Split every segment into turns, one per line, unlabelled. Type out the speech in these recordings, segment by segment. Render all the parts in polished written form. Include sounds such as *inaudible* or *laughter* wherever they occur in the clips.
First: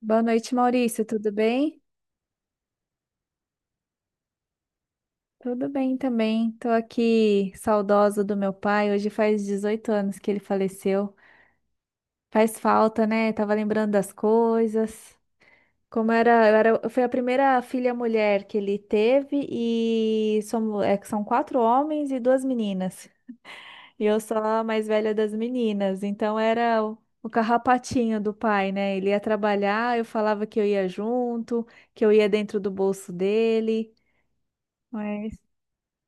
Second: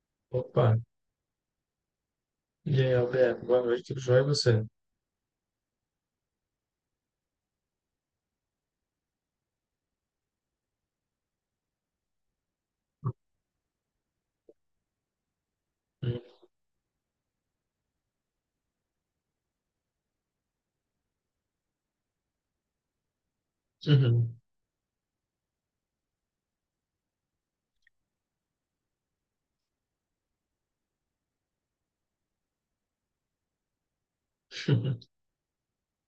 Boa noite,
Opa,
Maurício. Tudo bem?
e aí, Alberto, boa noite, tudo jóia e você?
Tudo bem também. Tô aqui saudosa do meu pai. Hoje faz 18 anos que ele faleceu. Faz falta, né? Tava lembrando das coisas. Como era, eu era, Eu fui a primeira filha mulher que ele teve e somos, é que são quatro homens e duas meninas. E eu
Uhum.
sou a mais velha das meninas, então era o carrapatinho do pai, né? Ele ia trabalhar, eu falava que eu ia junto, que eu ia dentro do bolso dele.
*laughs*
mas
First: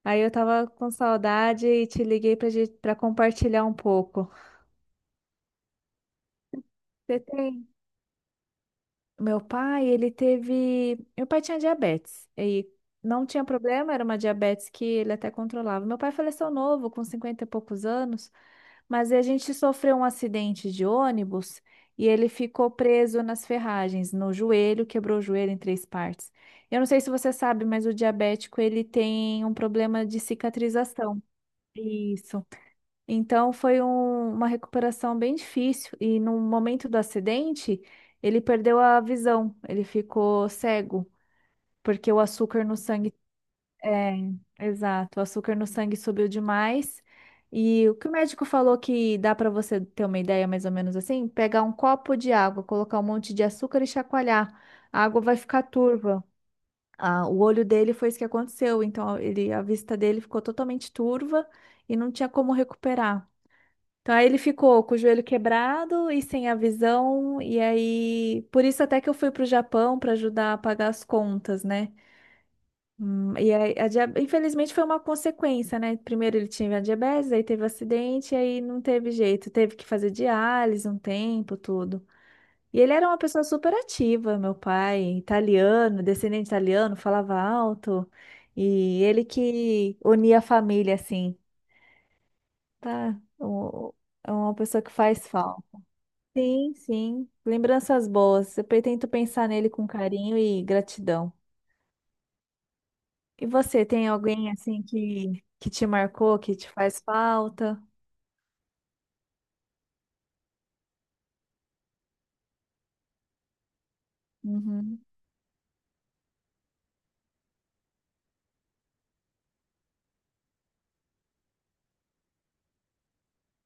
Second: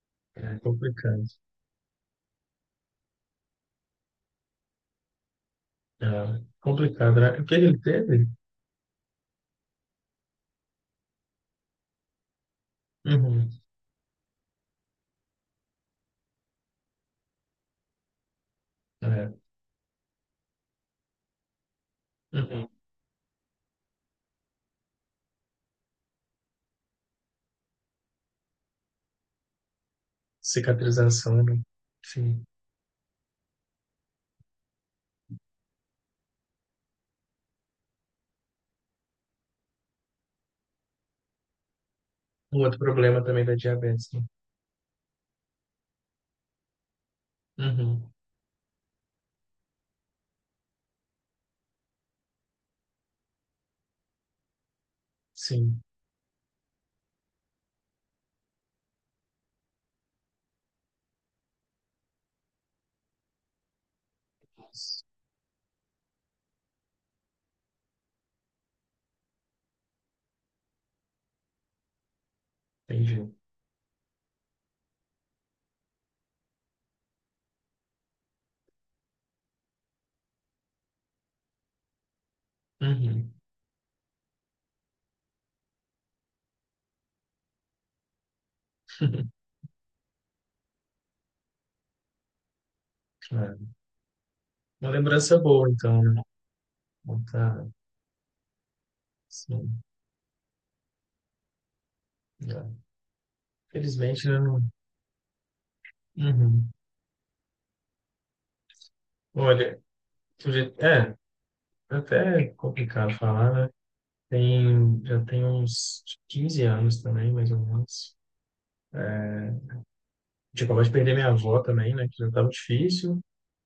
Aí eu
É
tava com
complicado.
saudade e te liguei pra gente, para compartilhar um pouco.
É
Você
complicado, né? O que
tem?
ele teve?
Meu pai, ele teve. Meu pai tinha diabetes e não tinha
Uhum.
problema, era uma diabetes que ele até controlava. Meu pai faleceu novo, com 50 e poucos anos, mas a
É.
gente sofreu um acidente de ônibus e ele
Uhum.
ficou preso nas ferragens, no joelho, quebrou o joelho em três partes. Eu não sei se você sabe, mas o diabético ele tem um problema de cicatrização.
Cicatrização, né? Sim.
Isso. Então foi uma recuperação bem difícil e no momento do acidente ele perdeu a visão, ele ficou cego porque o
Um
açúcar no
outro
sangue
problema também da diabetes,
é,
né?
exato, o açúcar no sangue subiu demais. E o que
Uhum.
o médico falou que dá para você ter uma ideia mais ou menos assim, pegar um copo de água, colocar um monte de açúcar e chacoalhar, a água vai ficar
Sim.
turva. Ah, o olho dele foi isso que aconteceu, então ele, a vista dele ficou totalmente turva e não tinha como recuperar. Então aí ele ficou com o joelho quebrado e sem a visão, e aí por isso até que eu fui pro Japão para ajudar a pagar as contas, né?
Entendi.
E aí, infelizmente foi uma consequência, né? Primeiro ele tinha diabetes, aí teve acidente, e aí não teve jeito, teve que fazer diálise um tempo, tudo. E ele era uma
Uhum.
pessoa super ativa, meu pai, italiano, descendente italiano, falava alto, e ele
*laughs*
que unia a família assim, tá?
É.
É uma pessoa
Uma
que faz
lembrança
falta.
boa, então, né?
Sim,
Não
sim.
tá,
Lembranças boas. Eu pretendo pensar nele
sim.
com carinho e gratidão.
É.
E você, tem
Felizmente, né?
alguém
Não...
assim que te marcou, que te
Uhum.
faz falta?
Olha, é até complicado falar, né? Tem,
Uhum,
já tem uns 15 anos também, mais ou menos. É, tipo, acabou de perder minha avó também, né? Que já estava difícil.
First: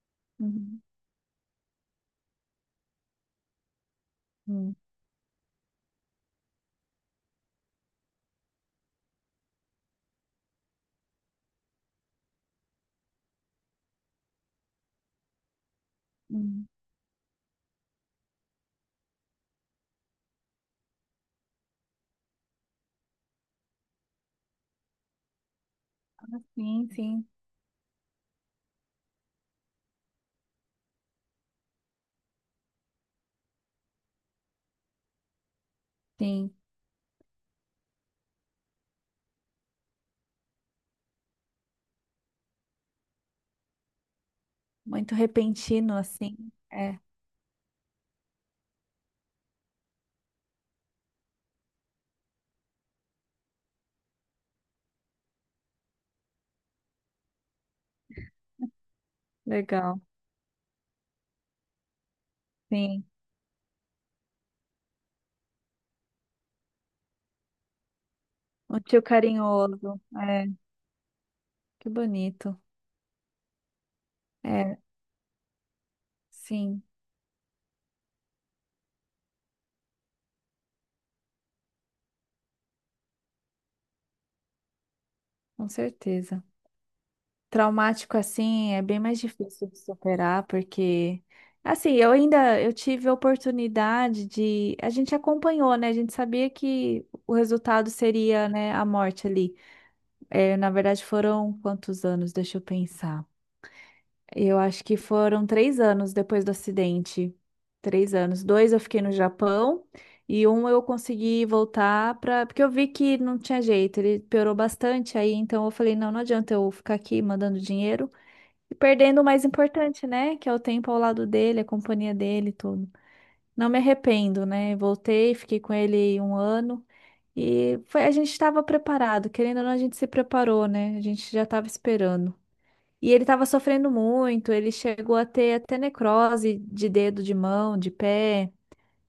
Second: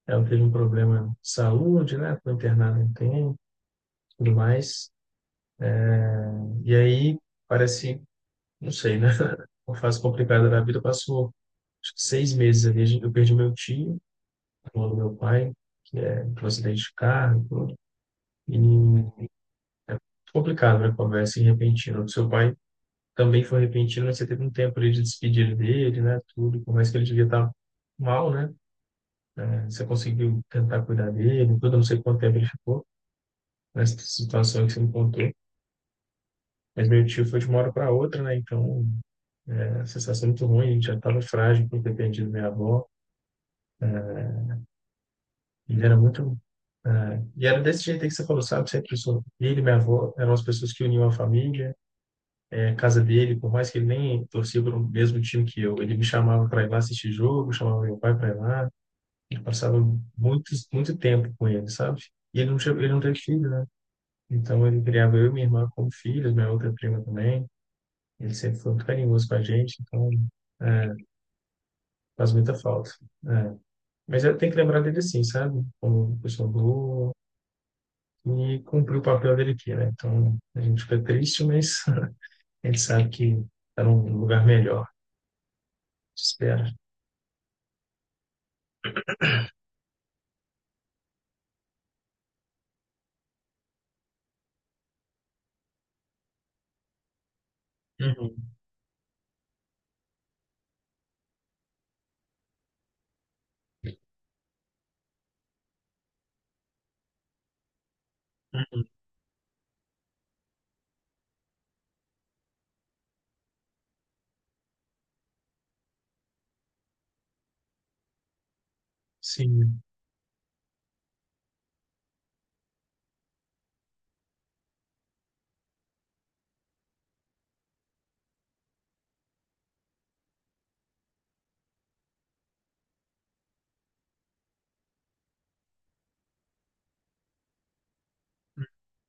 Ela teve um
uhum,
problema de saúde, né? Foi internada um tempo, tudo
uhum,
mais. E aí, parece, não sei, né? *laughs* Uma fase complicada da vida. Passou, acho que 6 meses ali. Eu perdi meu tio, irmão do meu pai, que é um
uhum.
acidente de carro e tudo. E é complicado, né? Conversa assim, repentina. O seu pai também foi repentino, né? Você teve um tempo ali de despedir dele, né?
Ah,
Tudo, por
sim,
mais que ele devia
sim,
estar mal, né? Você conseguiu tentar cuidar dele, tudo, não sei quanto tempo ele ficou nessa situação que você me contou.
sim.
Mas meu tio foi de uma hora para outra, né? Então, é, a sensação muito ruim, a gente já estava frágil por ter perdido minha avó.
Muito
Ele
repentino,
era
assim.
muito.
É,
É, e era desse jeito aí que você falou, sabe? Sempre sou. Ele e minha avó eram as pessoas que uniam a família. É, a casa dele, por mais que ele nem torcia para o mesmo time que eu, ele me chamava para ir lá assistir jogo, chamava meu pai para ir lá. Ele passava
legal.
muito, muito tempo com ele, sabe? E ele não, ele não
Sim.
teve filho, né? Então ele criava eu e minha irmã como filhos, minha outra prima também. Ele sempre foi
Um
muito
tio
carinhoso com a gente,
carinhoso.
então
É,
é,
que
faz muita
bonito.
falta. É. Mas eu tenho que
É,
lembrar dele assim, sabe? Como pessoa
sim,
boa e cumpriu o papel dele aqui, né? Então a gente fica triste, mas *laughs* a gente sabe que está num lugar melhor.
com certeza.
Espera.
Traumático assim é bem mais difícil de superar, porque assim, eu ainda eu tive a oportunidade de, a gente acompanhou, né? A gente sabia que o resultado
Uhum,
seria, né, a morte ali. É, na verdade, foram quantos anos? Deixa eu pensar. Eu acho que foram 3 anos depois do acidente. 3 anos. Dois eu
uhum,
fiquei no Japão e um eu consegui voltar para. Porque eu vi que não tinha jeito, ele piorou bastante aí, então eu falei, não, não adianta eu ficar aqui mandando dinheiro. E perdendo o mais
sim.
importante, né? Que é o tempo ao lado dele, a companhia dele, e tudo. Não me arrependo, né? Voltei, fiquei com ele um ano e foi, a gente estava preparado, querendo ou não, a gente se preparou, né? A gente já estava esperando. E ele estava sofrendo muito, ele chegou a ter até necrose de dedo, de mão, de pé.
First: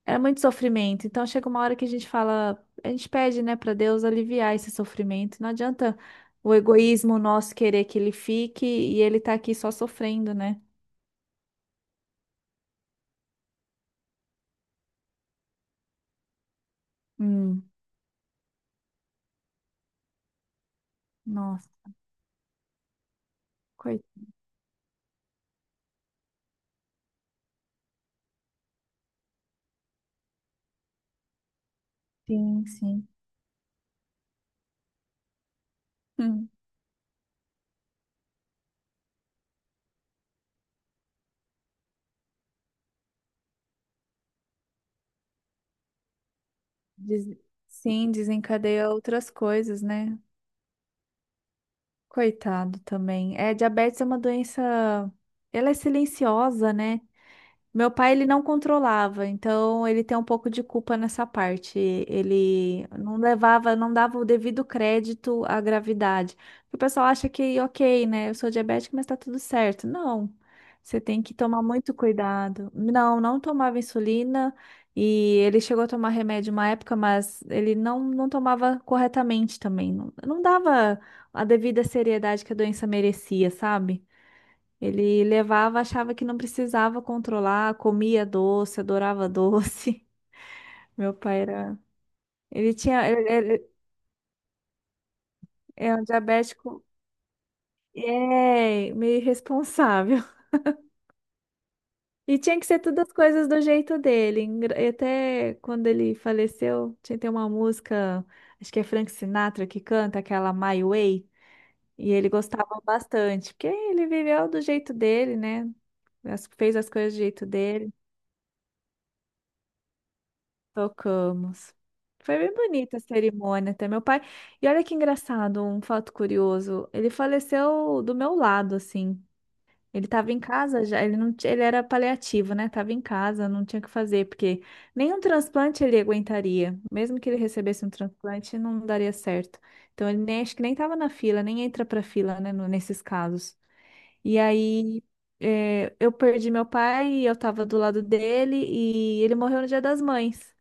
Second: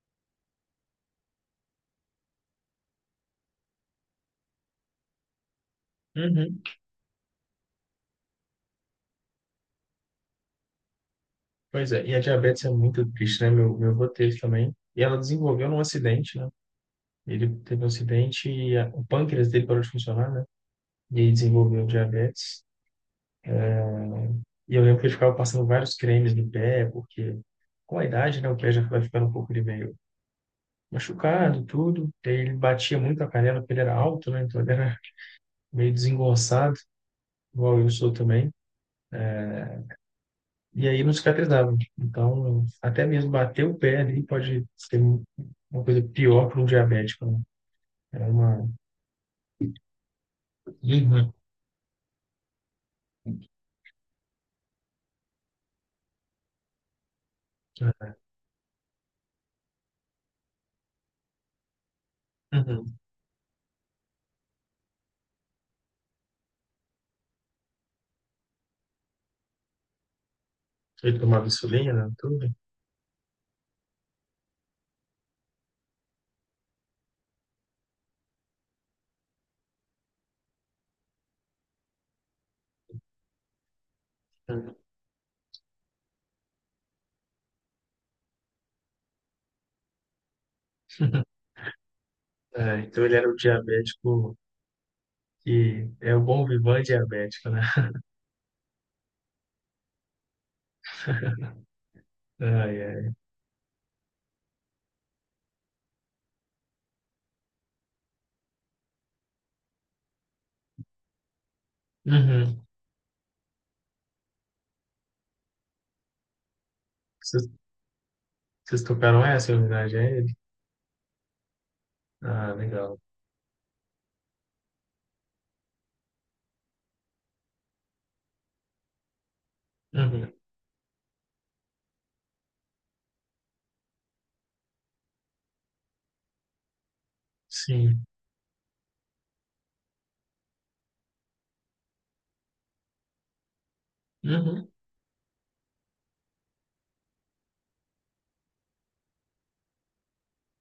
Era muito sofrimento. Então chega uma hora que a gente fala, a gente pede, né, para Deus aliviar esse sofrimento. Não adianta o
Uhum.
egoísmo nosso querer que ele fique e ele tá aqui só sofrendo, né?
Pois é, e a diabetes é muito triste, né? Meu avô teve também. E ela desenvolveu num acidente, né? Ele
Hum,
teve um acidente e o pâncreas dele parou de funcionar, né? E aí
nossa,
desenvolveu diabetes.
coitado.
E eu lembro que ele ficava passando vários cremes no pé, porque com a idade, né? O pé já vai ficando um pouco de meio machucado, tudo. E aí ele
Sim,
batia
sim.
muito a canela, porque ele era alto, né? Então ele era meio
Hum.
desengonçado, igual eu sou também. E aí não cicatrizava. Então, até mesmo bater o pé ali pode ser uma coisa pior para um diabético,
Des-
né?
Sim,
Era uma.
desencadeia outras coisas, né?
Uhum.
Coitado também. É, diabetes é uma doença. Ela é silenciosa, né? Meu pai, ele não controlava, então ele tem um pouco de culpa nessa parte. Ele
Uhum.
não levava, não dava o devido crédito à gravidade. O pessoal acha que, ok, né, eu sou diabética, mas tá tudo certo. Não, você
Ele
tem que
tomava
tomar
insulina,
muito
né? Tudo.
cuidado. Não, não tomava insulina e ele chegou a tomar remédio uma época, mas ele não, não tomava corretamente também. Não, não dava a devida seriedade que a doença merecia, sabe?
Uhum.
Ele levava, achava que não precisava controlar, comia doce, adorava doce. *laughs* Meu
*laughs*
pai era. Ele
É, então
tinha.
ele
Ele,
era o diabético que
é um
é o bom vivan
diabético.
diabético, né?
É, meio irresponsável. *laughs*
*laughs*
E tinha que ser
Ai,
todas
ai.
as coisas do jeito dele. E até quando ele faleceu, tinha que uma música, acho que é Frank Sinatra que canta, aquela My Way. E ele
Uhum.
gostava bastante, porque ele viveu do jeito dele, né? Fez as coisas do jeito
Vocês,
dele.
vocês tocaram essa em homenagem a ele?
Tocamos. Foi
Ah,
bem
legal.
bonita a cerimônia até meu pai. E olha que engraçado, um fato curioso. Ele faleceu do meu lado, assim. Ele estava
Uhum.
em casa já, ele não, ele era paliativo, né? Tava em casa, não tinha o que fazer, porque nenhum transplante ele aguentaria. Mesmo que ele recebesse um
Sim.
transplante, não daria certo. Então ele nem acho que nem estava na fila, nem entra para fila, né, nesses casos. E
Uhum.
aí eu perdi meu pai, eu estava do lado dele e ele morreu no Dia das Mães.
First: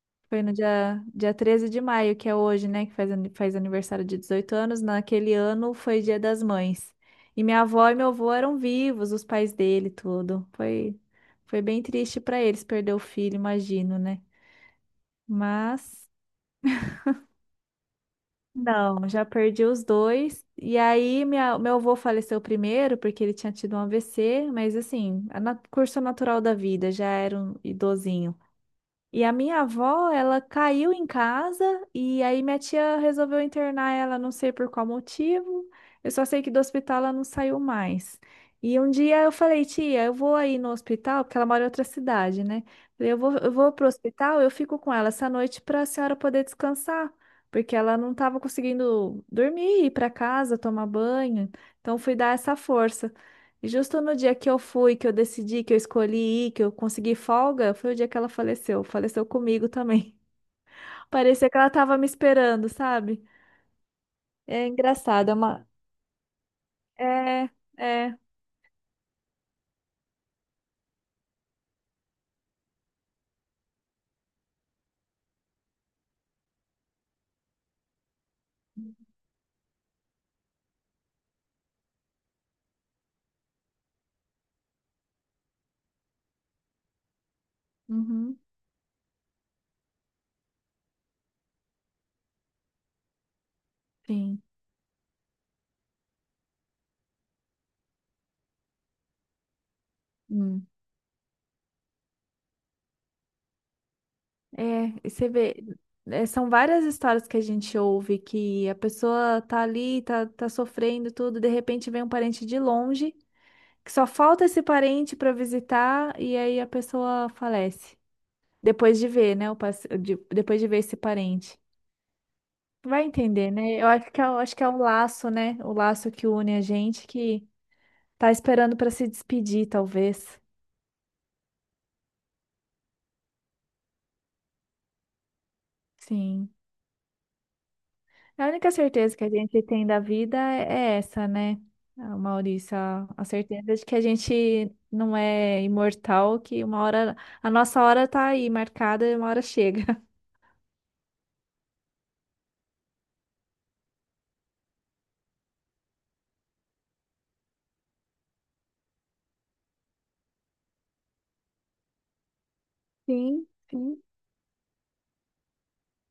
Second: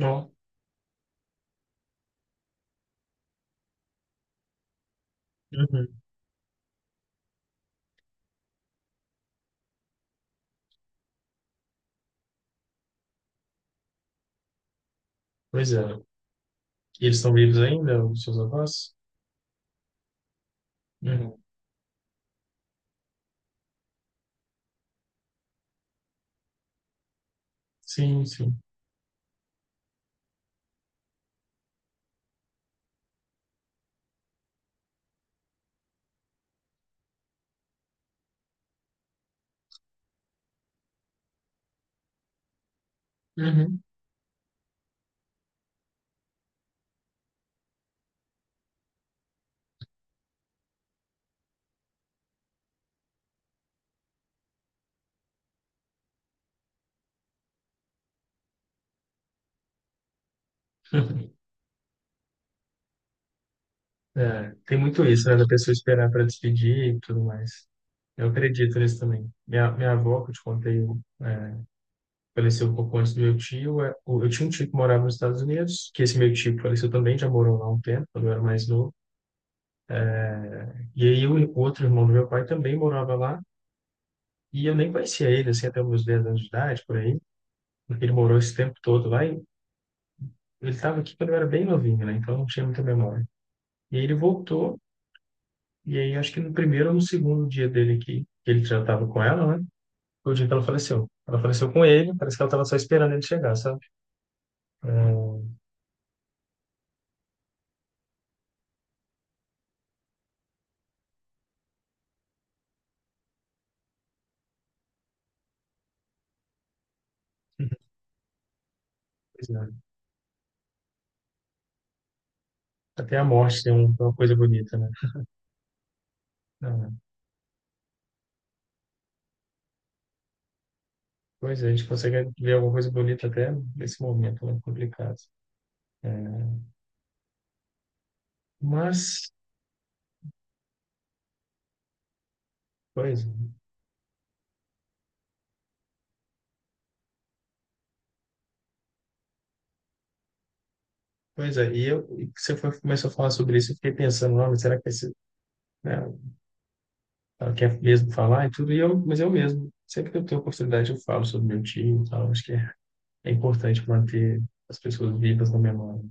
Ó.
Foi no dia 13 de maio, que é hoje, né? Que faz aniversário de 18 anos. Naquele ano
Uhum.
foi Dia das Mães. E minha avó e meu avô eram vivos, os pais dele, tudo. Foi, foi bem triste para eles perder o filho, imagino, né?
Pois é.
Mas
E eles estão vivos ainda, os seus avós?
não, já perdi os dois. E aí
Uhum.
meu avô faleceu primeiro porque ele tinha tido um AVC, mas assim, a curso natural da vida, já era um
Sim,
idosinho.
sim.
E a minha avó, ela caiu em casa e aí minha tia resolveu internar ela, não sei por qual motivo. Eu só sei que do hospital ela não saiu mais. E um dia eu falei, tia, eu vou aí no hospital, porque ela mora em outra cidade, né? Falei, eu vou
Uhum.
pro hospital, eu fico com ela essa noite para a senhora poder descansar, porque ela não estava conseguindo dormir, ir para casa, tomar banho. Então fui dar essa força. Justo no dia que eu fui, que eu decidi, que eu escolhi ir, que eu consegui folga, foi o dia que ela faleceu. Faleceu comigo também. *laughs*
*laughs*
Parecia que ela tava me esperando, sabe?
É,
É
tem muito isso,
engraçado, é
né? Da
uma.
pessoa esperar para despedir e tudo
É,
mais.
é.
Eu acredito nisso também. Minha avó, que eu te contei, é, faleceu um pouco antes do meu tio. É, Eu tinha um tio que morava nos Estados Unidos, que esse meu tio que faleceu também, já morou lá um tempo, quando eu era mais novo. E aí o outro irmão do meu pai também morava lá, e eu nem conhecia ele, assim, até os meus 10 anos de idade, por aí, porque ele morou
Uhum,
esse tempo todo lá, e ele estava aqui quando eu era bem novinho, né? Então eu não tinha muita memória. E aí ele
sim.
voltou, e aí acho que no primeiro ou no segundo dia dele aqui, que ele já estava com ela, né? Foi o dia que ela
Hum.
faleceu. Ela faleceu com ele, parece que ela estava só esperando ele chegar, sabe?
É, e você
É,
vê. É, são várias histórias que a gente ouve que a pessoa tá ali, tá sofrendo tudo, de repente vem um parente de longe, que só falta esse parente pra visitar, e aí a pessoa falece. Depois de ver,
pois
né?
é.
Depois de ver esse parente. Vai
Até a
entender,
morte tem
né? Eu acho
uma
que
coisa
acho que é
bonita,
o
né?
laço, né? O laço que une a
É,
gente que tá esperando para se despedir, talvez.
pois é, a gente consegue ver alguma coisa bonita até nesse momento, né? Complicado. É,
Sim. A única certeza que a
mas,
gente tem da vida é essa, né, Maurício? A
pois,
a
é.
certeza de que a gente não é imortal, que uma hora, a nossa hora tá aí marcada e uma hora chega. *laughs*
Pois é, e eu, e você foi, começou a falar sobre isso, eu fiquei pensando, não, mas será que esse, né, ela quer mesmo falar e tudo, e eu, mas eu mesmo, sempre que eu tenho oportunidade eu falo sobre meu tio e tal, acho que é
Sim,
importante
sim,
manter as pessoas vivas na memória.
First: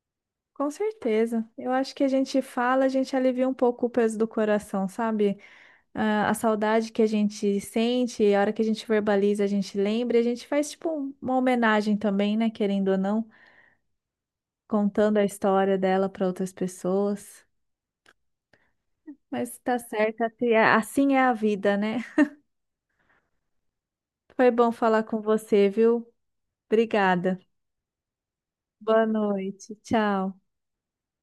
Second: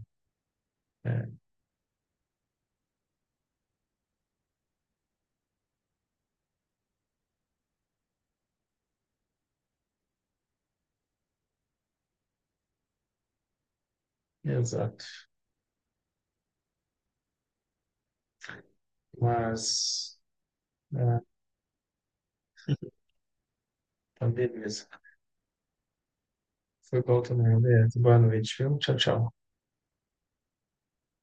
com
É,
certeza. Eu acho que a gente fala, a gente alivia um pouco o peso do coração, sabe? Ah, a saudade que a gente sente, a hora que a gente verbaliza, a gente lembra, e a gente faz tipo uma homenagem também, né? Querendo ou não,
exato.
contando a história dela para outras pessoas. Mas tá
Mas...
certo, assim é assim
Ah,
é a vida, né?
tá,
Foi bom
beleza.
falar com você, viu?
Foi bom
Obrigada.
também, beleza. Boa noite, viu? Tchau,
Boa
tchau.
noite. Tchau.